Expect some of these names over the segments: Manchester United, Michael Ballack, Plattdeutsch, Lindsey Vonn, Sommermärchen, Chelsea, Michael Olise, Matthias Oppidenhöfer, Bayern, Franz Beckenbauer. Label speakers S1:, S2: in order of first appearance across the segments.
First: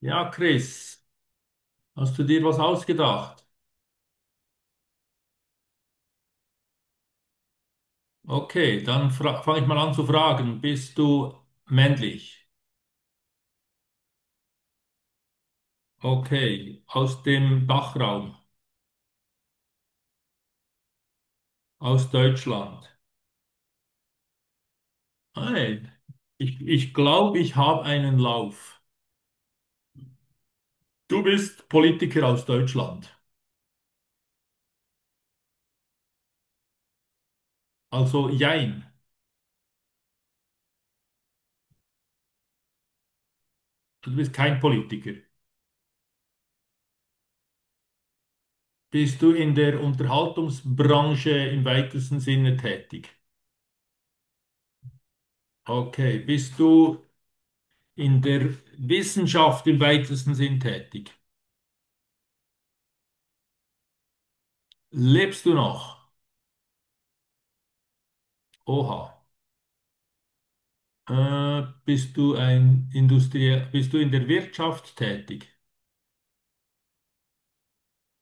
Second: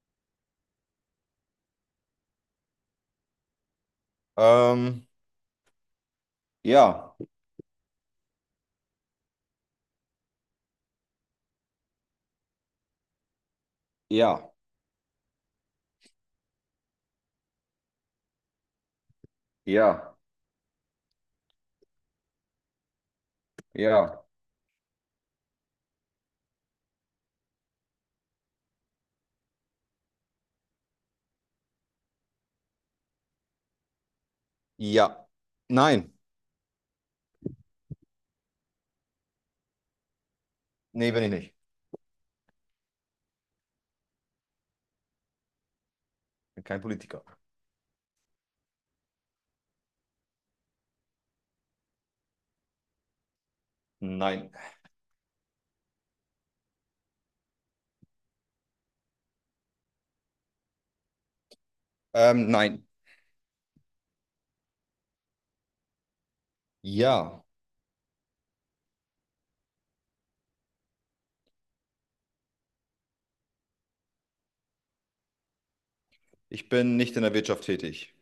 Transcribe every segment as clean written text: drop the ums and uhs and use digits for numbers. S1: Ja, Chris, hast du dir was ausgedacht?
S2: Ähm, ja,
S1: Okay, dann fange ich mal an zu fragen. Bist du männlich?
S2: ja,
S1: Okay, aus dem Dachraum,
S2: Ja,
S1: aus Deutschland.
S2: ja.
S1: Nein, ich glaube, ich habe einen Lauf. Du bist Politiker aus Deutschland.
S2: ja. Nein.
S1: Also jein,
S2: Nee, bin ich nicht.
S1: du bist kein Politiker.
S2: Bin kein Politiker.
S1: Bist du in der Unterhaltungsbranche im weitesten Sinne tätig?
S2: Nein.
S1: Okay, bist du in der Wissenschaft im weitesten Sinn tätig?
S2: Nein.
S1: Lebst du noch?
S2: Ja.
S1: Oha. Bist du ein Industrie, bist du in der Wirtschaft tätig?
S2: Ich bin nicht in der Wirtschaft tätig.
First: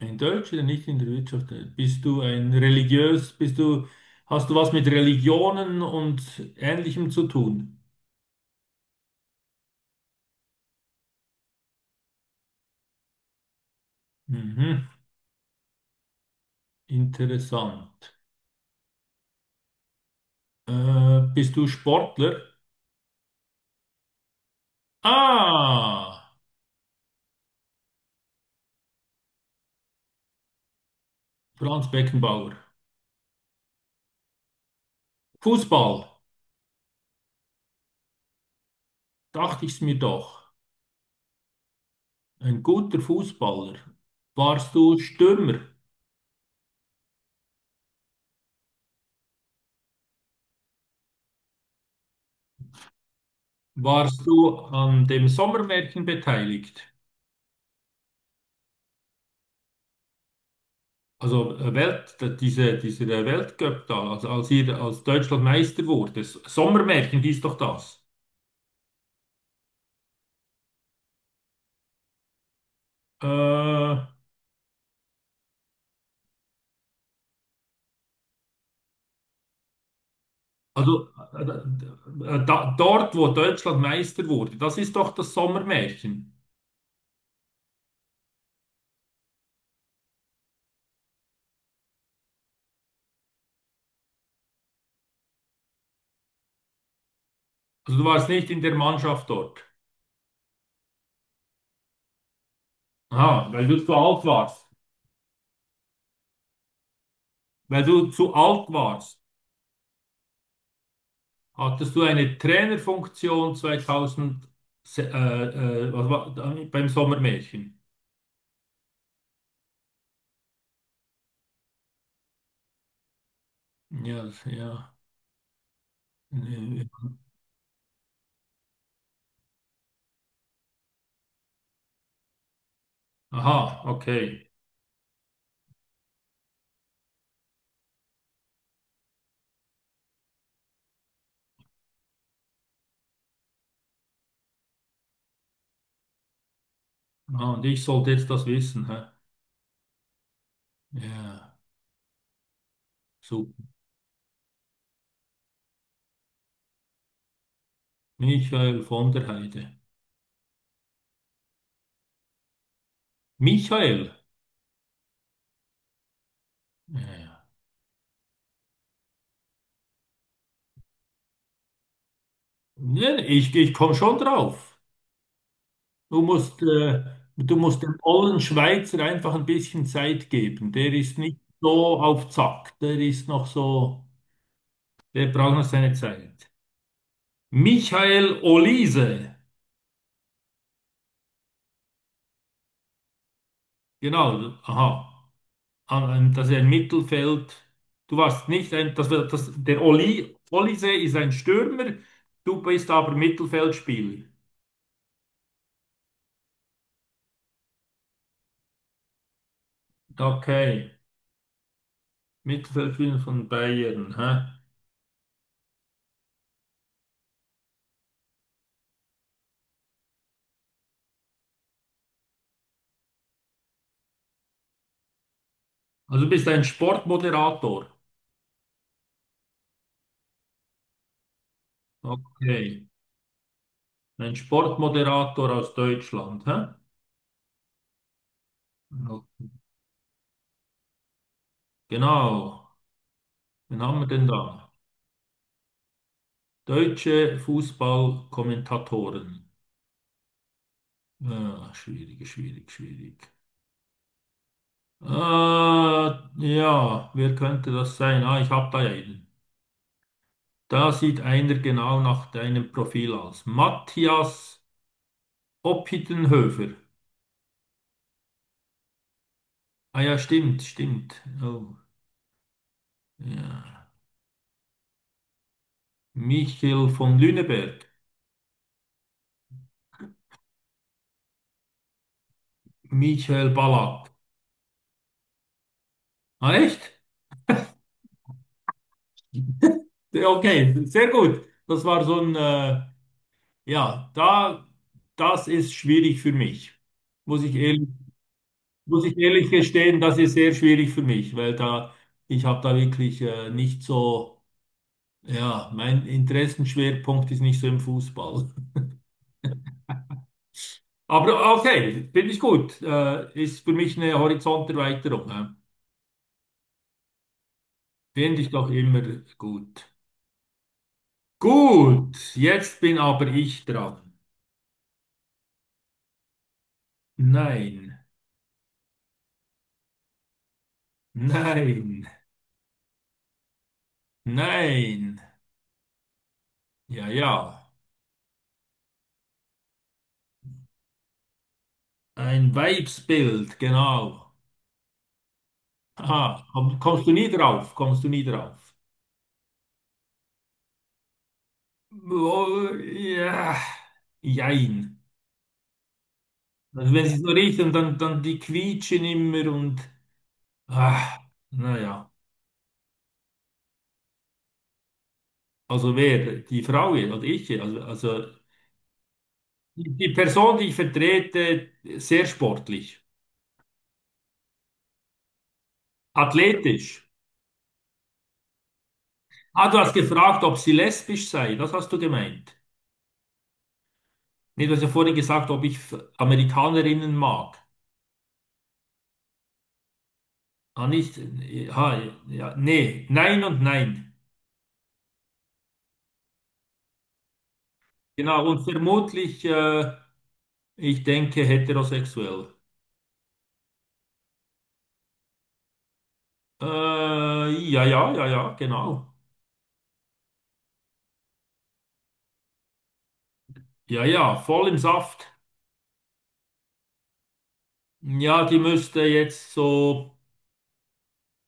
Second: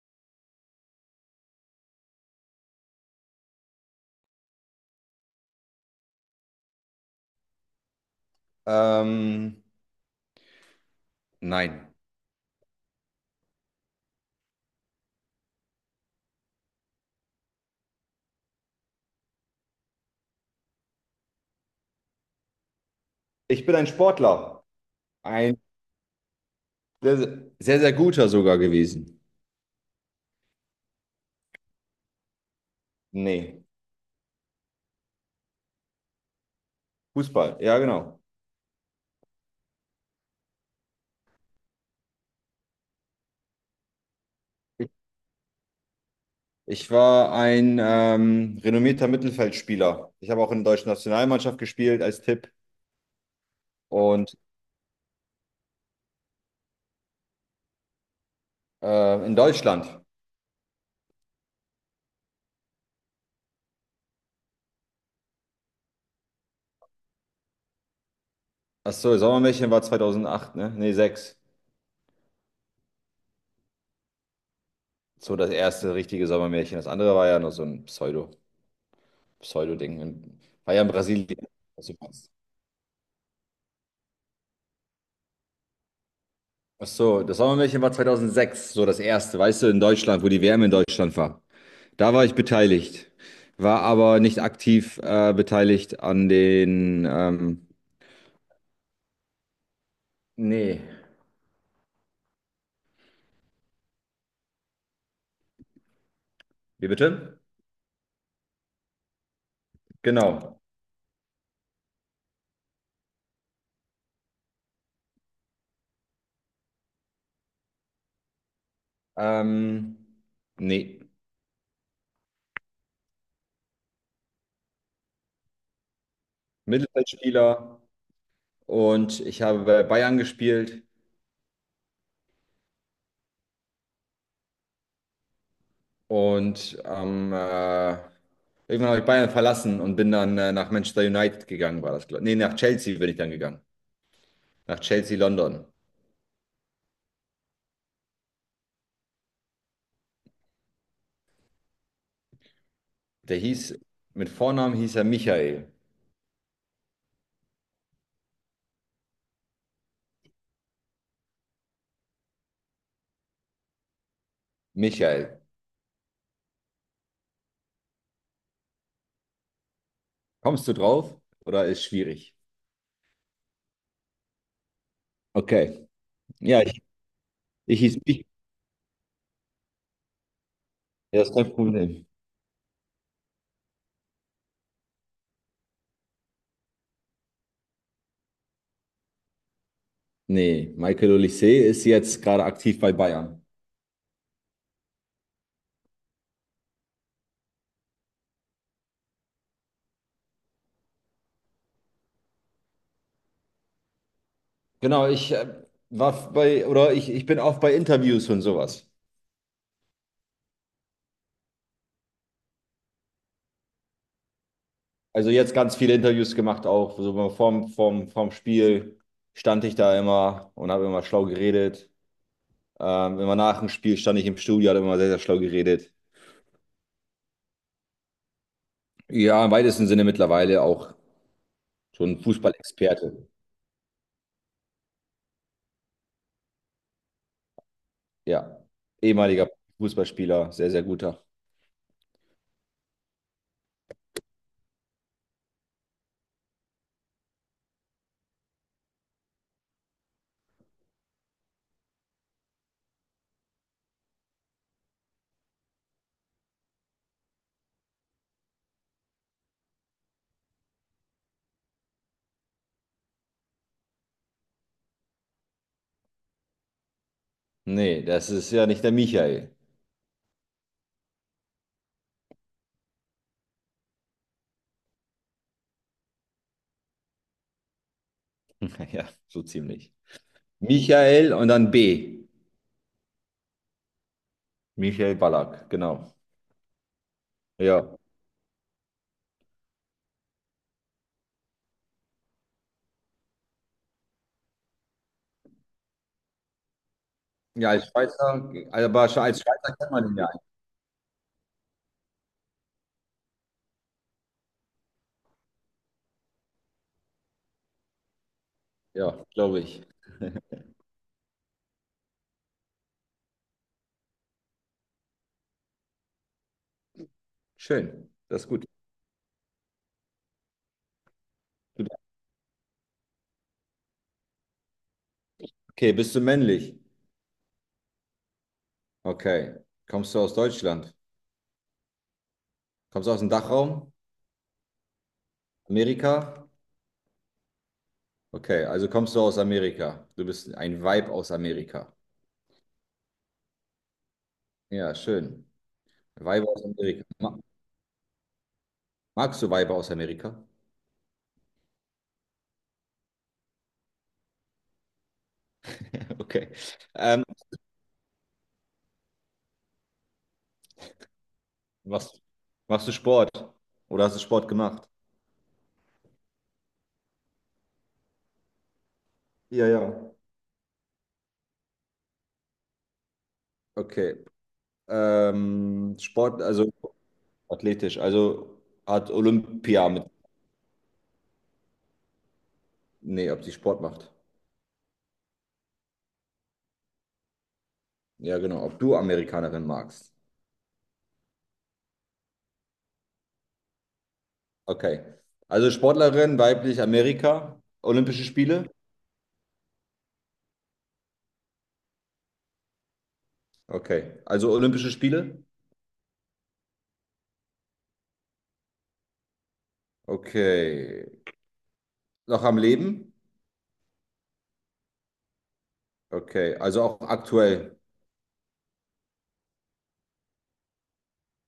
S1: In Deutsch oder nicht in der Wirtschaft tätig? Bist du ein religiös, bist du, hast du was mit Religionen und Ähnlichem zu tun?
S2: Ähm, nein.
S1: Mhm, interessant. Bist du Sportler?
S2: Ich bin ein Sportler. Ein
S1: Ah,
S2: sehr, sehr, sehr guter sogar gewesen.
S1: Franz Beckenbauer.
S2: Nee.
S1: Fußball,
S2: Fußball. Ja, genau.
S1: dachte ich's mir doch. Ein guter Fußballer. Warst
S2: Ich
S1: du Stürmer?
S2: ich war ein renommierter Mittelfeldspieler. Ich habe auch in der deutschen Nationalmannschaft gespielt als Tipp
S1: Warst
S2: und
S1: du an dem Sommermärchen beteiligt?
S2: in Deutschland.
S1: Also Welt, dieser Weltcup da, also als ihr als Deutschland Meister wurde. S- Sommermärchen hieß doch das.
S2: Ach so, Sommermärchen war 2008, ne? Nee, 6.
S1: Äh, also
S2: So das erste richtige Sommermärchen. Das andere war ja noch so ein Pseudo-Ding, war ja in Brasilien. Also,
S1: Dort, wo Deutschland Meister wurde, das ist doch das Sommermärchen.
S2: Ach so, das Sommermärchen war 2006, so das erste, weißt du, in Deutschland, wo die WM in Deutschland war. Da war ich beteiligt, war aber nicht aktiv beteiligt an den.
S1: Also du warst nicht in der Mannschaft dort.
S2: Nee.
S1: Aha, weil du zu alt warst.
S2: Wie bitte?
S1: Weil du zu alt warst,
S2: Genau.
S1: hattest du eine Trainerfunktion 2000, was war, beim Sommermärchen.
S2: Ähm, nee.
S1: Ja, ja. Nee.
S2: Mittelfeldspieler und ich habe bei Bayern gespielt.
S1: Aha, okay.
S2: Und irgendwann habe ich Bayern verlassen und bin dann nach Manchester United gegangen, war das, glaube ich. Nee, nach Chelsea bin ich dann gegangen. Nach Chelsea London.
S1: Ah, und ich sollte jetzt das wissen, hä? Ja,
S2: Der
S1: super.
S2: hieß, mit Vornamen hieß er Michael.
S1: Michael von der Heide. Michael?
S2: Michael.
S1: Ja.
S2: Kommst du drauf oder ist schwierig?
S1: Nee, ich komme schon drauf.
S2: Okay.
S1: Du musst,
S2: Ja, ich,
S1: äh, du
S2: ich
S1: musst dem
S2: hieß Mich.
S1: ollen Schweizer einfach ein bisschen Zeit geben. Der ist
S2: Ja, ist
S1: nicht
S2: kein
S1: so
S2: Problem.
S1: auf Zack. Der ist noch so, der braucht noch seine Zeit. Michael Olise.
S2: Nee, Michael Olise ist jetzt gerade aktiv bei Bayern.
S1: Genau, aha. Das ist ein Mittelfeld. Du warst nicht ein, das, war- das, der Oli, Olise ist ein Stürmer, du bist aber Mittelfeldspieler.
S2: Genau, ich war bei, oder ich bin auch bei Interviews und sowas.
S1: Okay, Mittelfeldspieler von Bayern. Hä?
S2: Also jetzt ganz viele Interviews gemacht auch. So vorm Spiel stand ich da immer und habe immer schlau geredet. Immer nach dem Spiel stand ich im Studio, habe immer sehr, sehr schlau geredet.
S1: Also du bist ein Sportmoderator.
S2: Ja, im weitesten Sinne mittlerweile auch schon
S1: Okay,
S2: Fußballexperte.
S1: ein Sportmoderator aus Deutschland. Hä?
S2: Ja,
S1: No-
S2: ehemaliger Fußballspieler, sehr, sehr guter.
S1: Genau, wen haben wir denn da? Deutsche Fußballkommentatoren. Ja, schwierig, schwierig, schwierig. Ja, Wer könnte das sein? Ah, ich habe da ja einen. Da sieht einer genau nach deinem Profil aus. Matthias Oppidenhöfer.
S2: Nee, das ist ja nicht der Michael.
S1: Ah ja, stimmt, stimmt. Oh, ja. Michael von Lüneberg.
S2: Ja, so ziemlich. Michael und dann B.
S1: Michael Ballack.
S2: Michael Ballack, genau.
S1: Ah, echt?
S2: Ja.
S1: Ja, okay, sehr gut. Das war so ein, ja, da, das ist schwierig für mich. Muss ich
S2: Ja, als
S1: ehrlich
S2: Schweizer, aber
S1: Muss
S2: als
S1: ich
S2: Schweizer
S1: ehrlich
S2: kennt
S1: gestehen,
S2: man ihn
S1: das
S2: ja
S1: ist
S2: eigentlich.
S1: sehr schwierig für mich, weil da ich habe da wirklich nicht so, ja, mein Interessenschwerpunkt ist nicht so im Fußball.
S2: Ja, glaube ich.
S1: Aber okay, finde ich gut. Ist für mich eine Horizonterweiterung. Hä?
S2: Schön,
S1: Finde
S2: das ist
S1: ich
S2: gut.
S1: doch immer gut. Gut, jetzt bin aber ich dran.
S2: Okay, bist du männlich?
S1: Nein,
S2: Okay. Kommst du aus Deutschland?
S1: nein,
S2: Kommst du aus dem Dachraum?
S1: nein.
S2: Amerika?
S1: Ja, ja.
S2: Okay, also kommst du aus Amerika. Du bist ein Weib aus Amerika.
S1: Ein Weibsbild, genau.
S2: Ja, schön.
S1: Aha,
S2: Weiber aus
S1: komm,
S2: Amerika.
S1: kommst du nie
S2: Ma
S1: drauf? Kommst du nie drauf?
S2: magst du Weiber aus Amerika?
S1: Boah, ja, jein.
S2: Okay.
S1: Also wenn sie
S2: Ähm,
S1: so riechen, dann, dann die quietschen immer und ah, naja.
S2: machst, machst du Sport? Oder hast du Sport gemacht?
S1: Also wer? Die Frau hier, also ich hier. Also
S2: Ja,
S1: die, die
S2: ja.
S1: Person, die ich vertrete, sehr sportlich,
S2: Okay. Sport, also
S1: athletisch.
S2: athletisch, also hat
S1: Ah, du
S2: Olympia
S1: hast
S2: mit.
S1: gefragt, ob sie lesbisch sei. Das hast du gemeint.
S2: Nee, ob sie Sport macht.
S1: Nee, du hast ja vorhin gesagt, ob ich F- Amerikanerinnen mag.
S2: Ja, genau. Ob du Amerikanerin magst.
S1: Ah, nicht. Ah, ja, nee. Nein und nein.
S2: Okay. Also Sportlerin, weiblich, Amerika, Olympische
S1: Genau. Und
S2: Spiele.
S1: vermutlich. Ich denke heterosexuell.
S2: Okay. Also Olympische Spiele.
S1: Ja, ja, ja, ja, genau.
S2: Okay. Noch am Leben?
S1: Ja, ja, voll im Saft.
S2: Okay. Also auch aktuell.
S1: Ja, die müsste jetzt so,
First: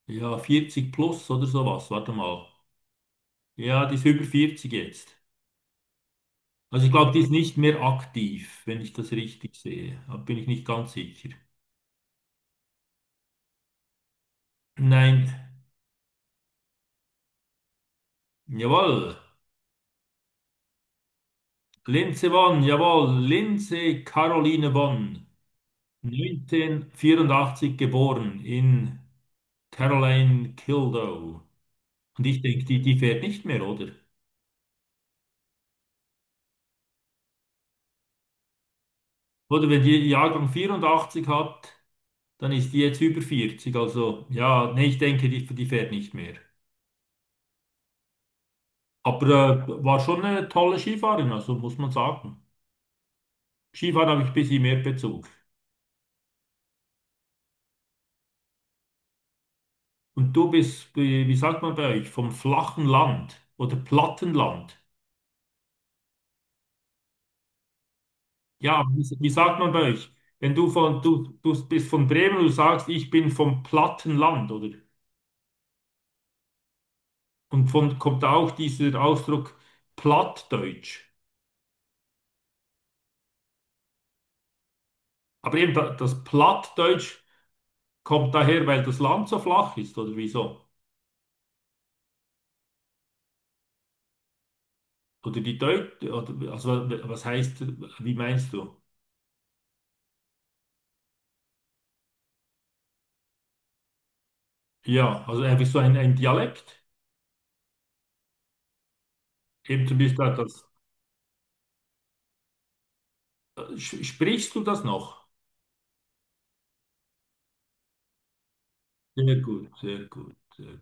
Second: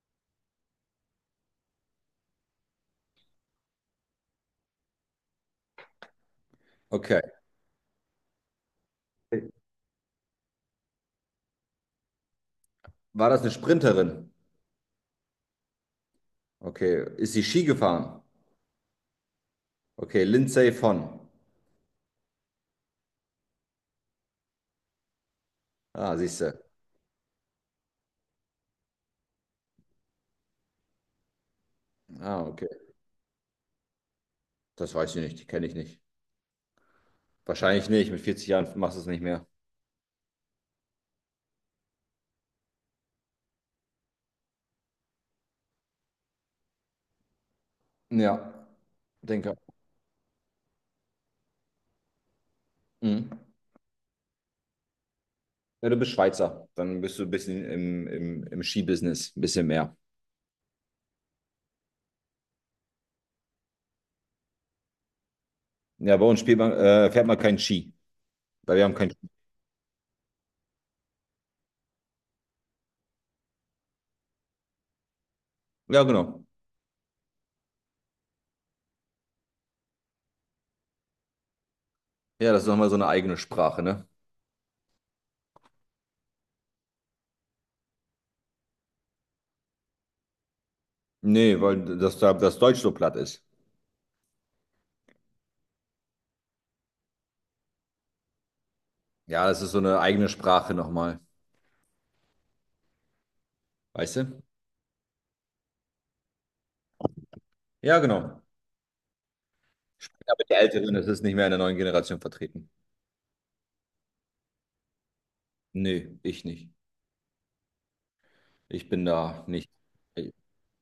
S1: ja, 40 plus oder sowas. Warte mal. Ja, die ist über 40 jetzt. Also ich glaube, die
S2: Okay.
S1: ist nicht mehr aktiv, wenn ich das richtig sehe. Da bin ich nicht ganz sicher.
S2: War das eine Sprinterin?
S1: Nein.
S2: Okay. Ist sie Ski gefahren?
S1: Jawohl.
S2: Okay. Lindsay von.
S1: Linze Vonn, jawohl. Linze Caroline Vonn.
S2: Ah, siehst du.
S1: 1984 geboren in Caroline Kildow. Und ich
S2: Ah,
S1: denke,
S2: okay.
S1: die, die fährt nicht mehr, oder?
S2: Das weiß ich nicht. Die kenne ich nicht. Wahrscheinlich nicht. Mit 40 Jahren machst du es nicht mehr.
S1: Oder wenn die Jahrgang 84 hat, dann ist die jetzt über 40. Also ja, nee, ich denke, die, die fährt nicht mehr.
S2: Ja, denke.
S1: Aber war schon eine tolle Skifahrerin, also muss man sagen.
S2: Mhm.
S1: Skifahren habe ich ein bisschen mehr Bezug.
S2: Ja, du bist Schweizer, dann bist du ein bisschen im Skibusiness, ein bisschen mehr.
S1: Und du bist, wie, wie sagt man bei euch, vom flachen Land oder Plattenland?
S2: Ja, bei uns spielt man, fährt man keinen Ski, weil wir
S1: Ja,
S2: haben
S1: wie,
S2: keinen
S1: wie
S2: Ski.
S1: sagt man bei euch? Wenn du von, du bist von Bremen, du sagst, ich bin vom Plattenland, oder?
S2: Ja, genau.
S1: Und von kommt auch dieser Ausdruck Plattdeutsch.
S2: Ja, das ist nochmal so eine eigene Sprache, ne?
S1: Aber eben da- das Plattdeutsch kommt daher, weil das Land so flach ist, oder wieso?
S2: Nee, weil das Deutsch so platt ist.
S1: Oder die Deut, oder, also was heißt, wie meinst du?
S2: Ja, das ist so eine eigene Sprache nochmal, weißt du?
S1: Ja, also einfach so ein Dialekt.
S2: Ja, genau.
S1: Eben zum
S2: Sprechen
S1: Beispiel
S2: aber die
S1: das,
S2: Älteren, das ist nicht mehr in der neuen Generation vertreten.
S1: sch- sprichst du das noch?
S2: Nee, ich nicht. Ich bin
S1: Sehr
S2: da
S1: gut,
S2: nicht.
S1: sehr gut. Sehr gut.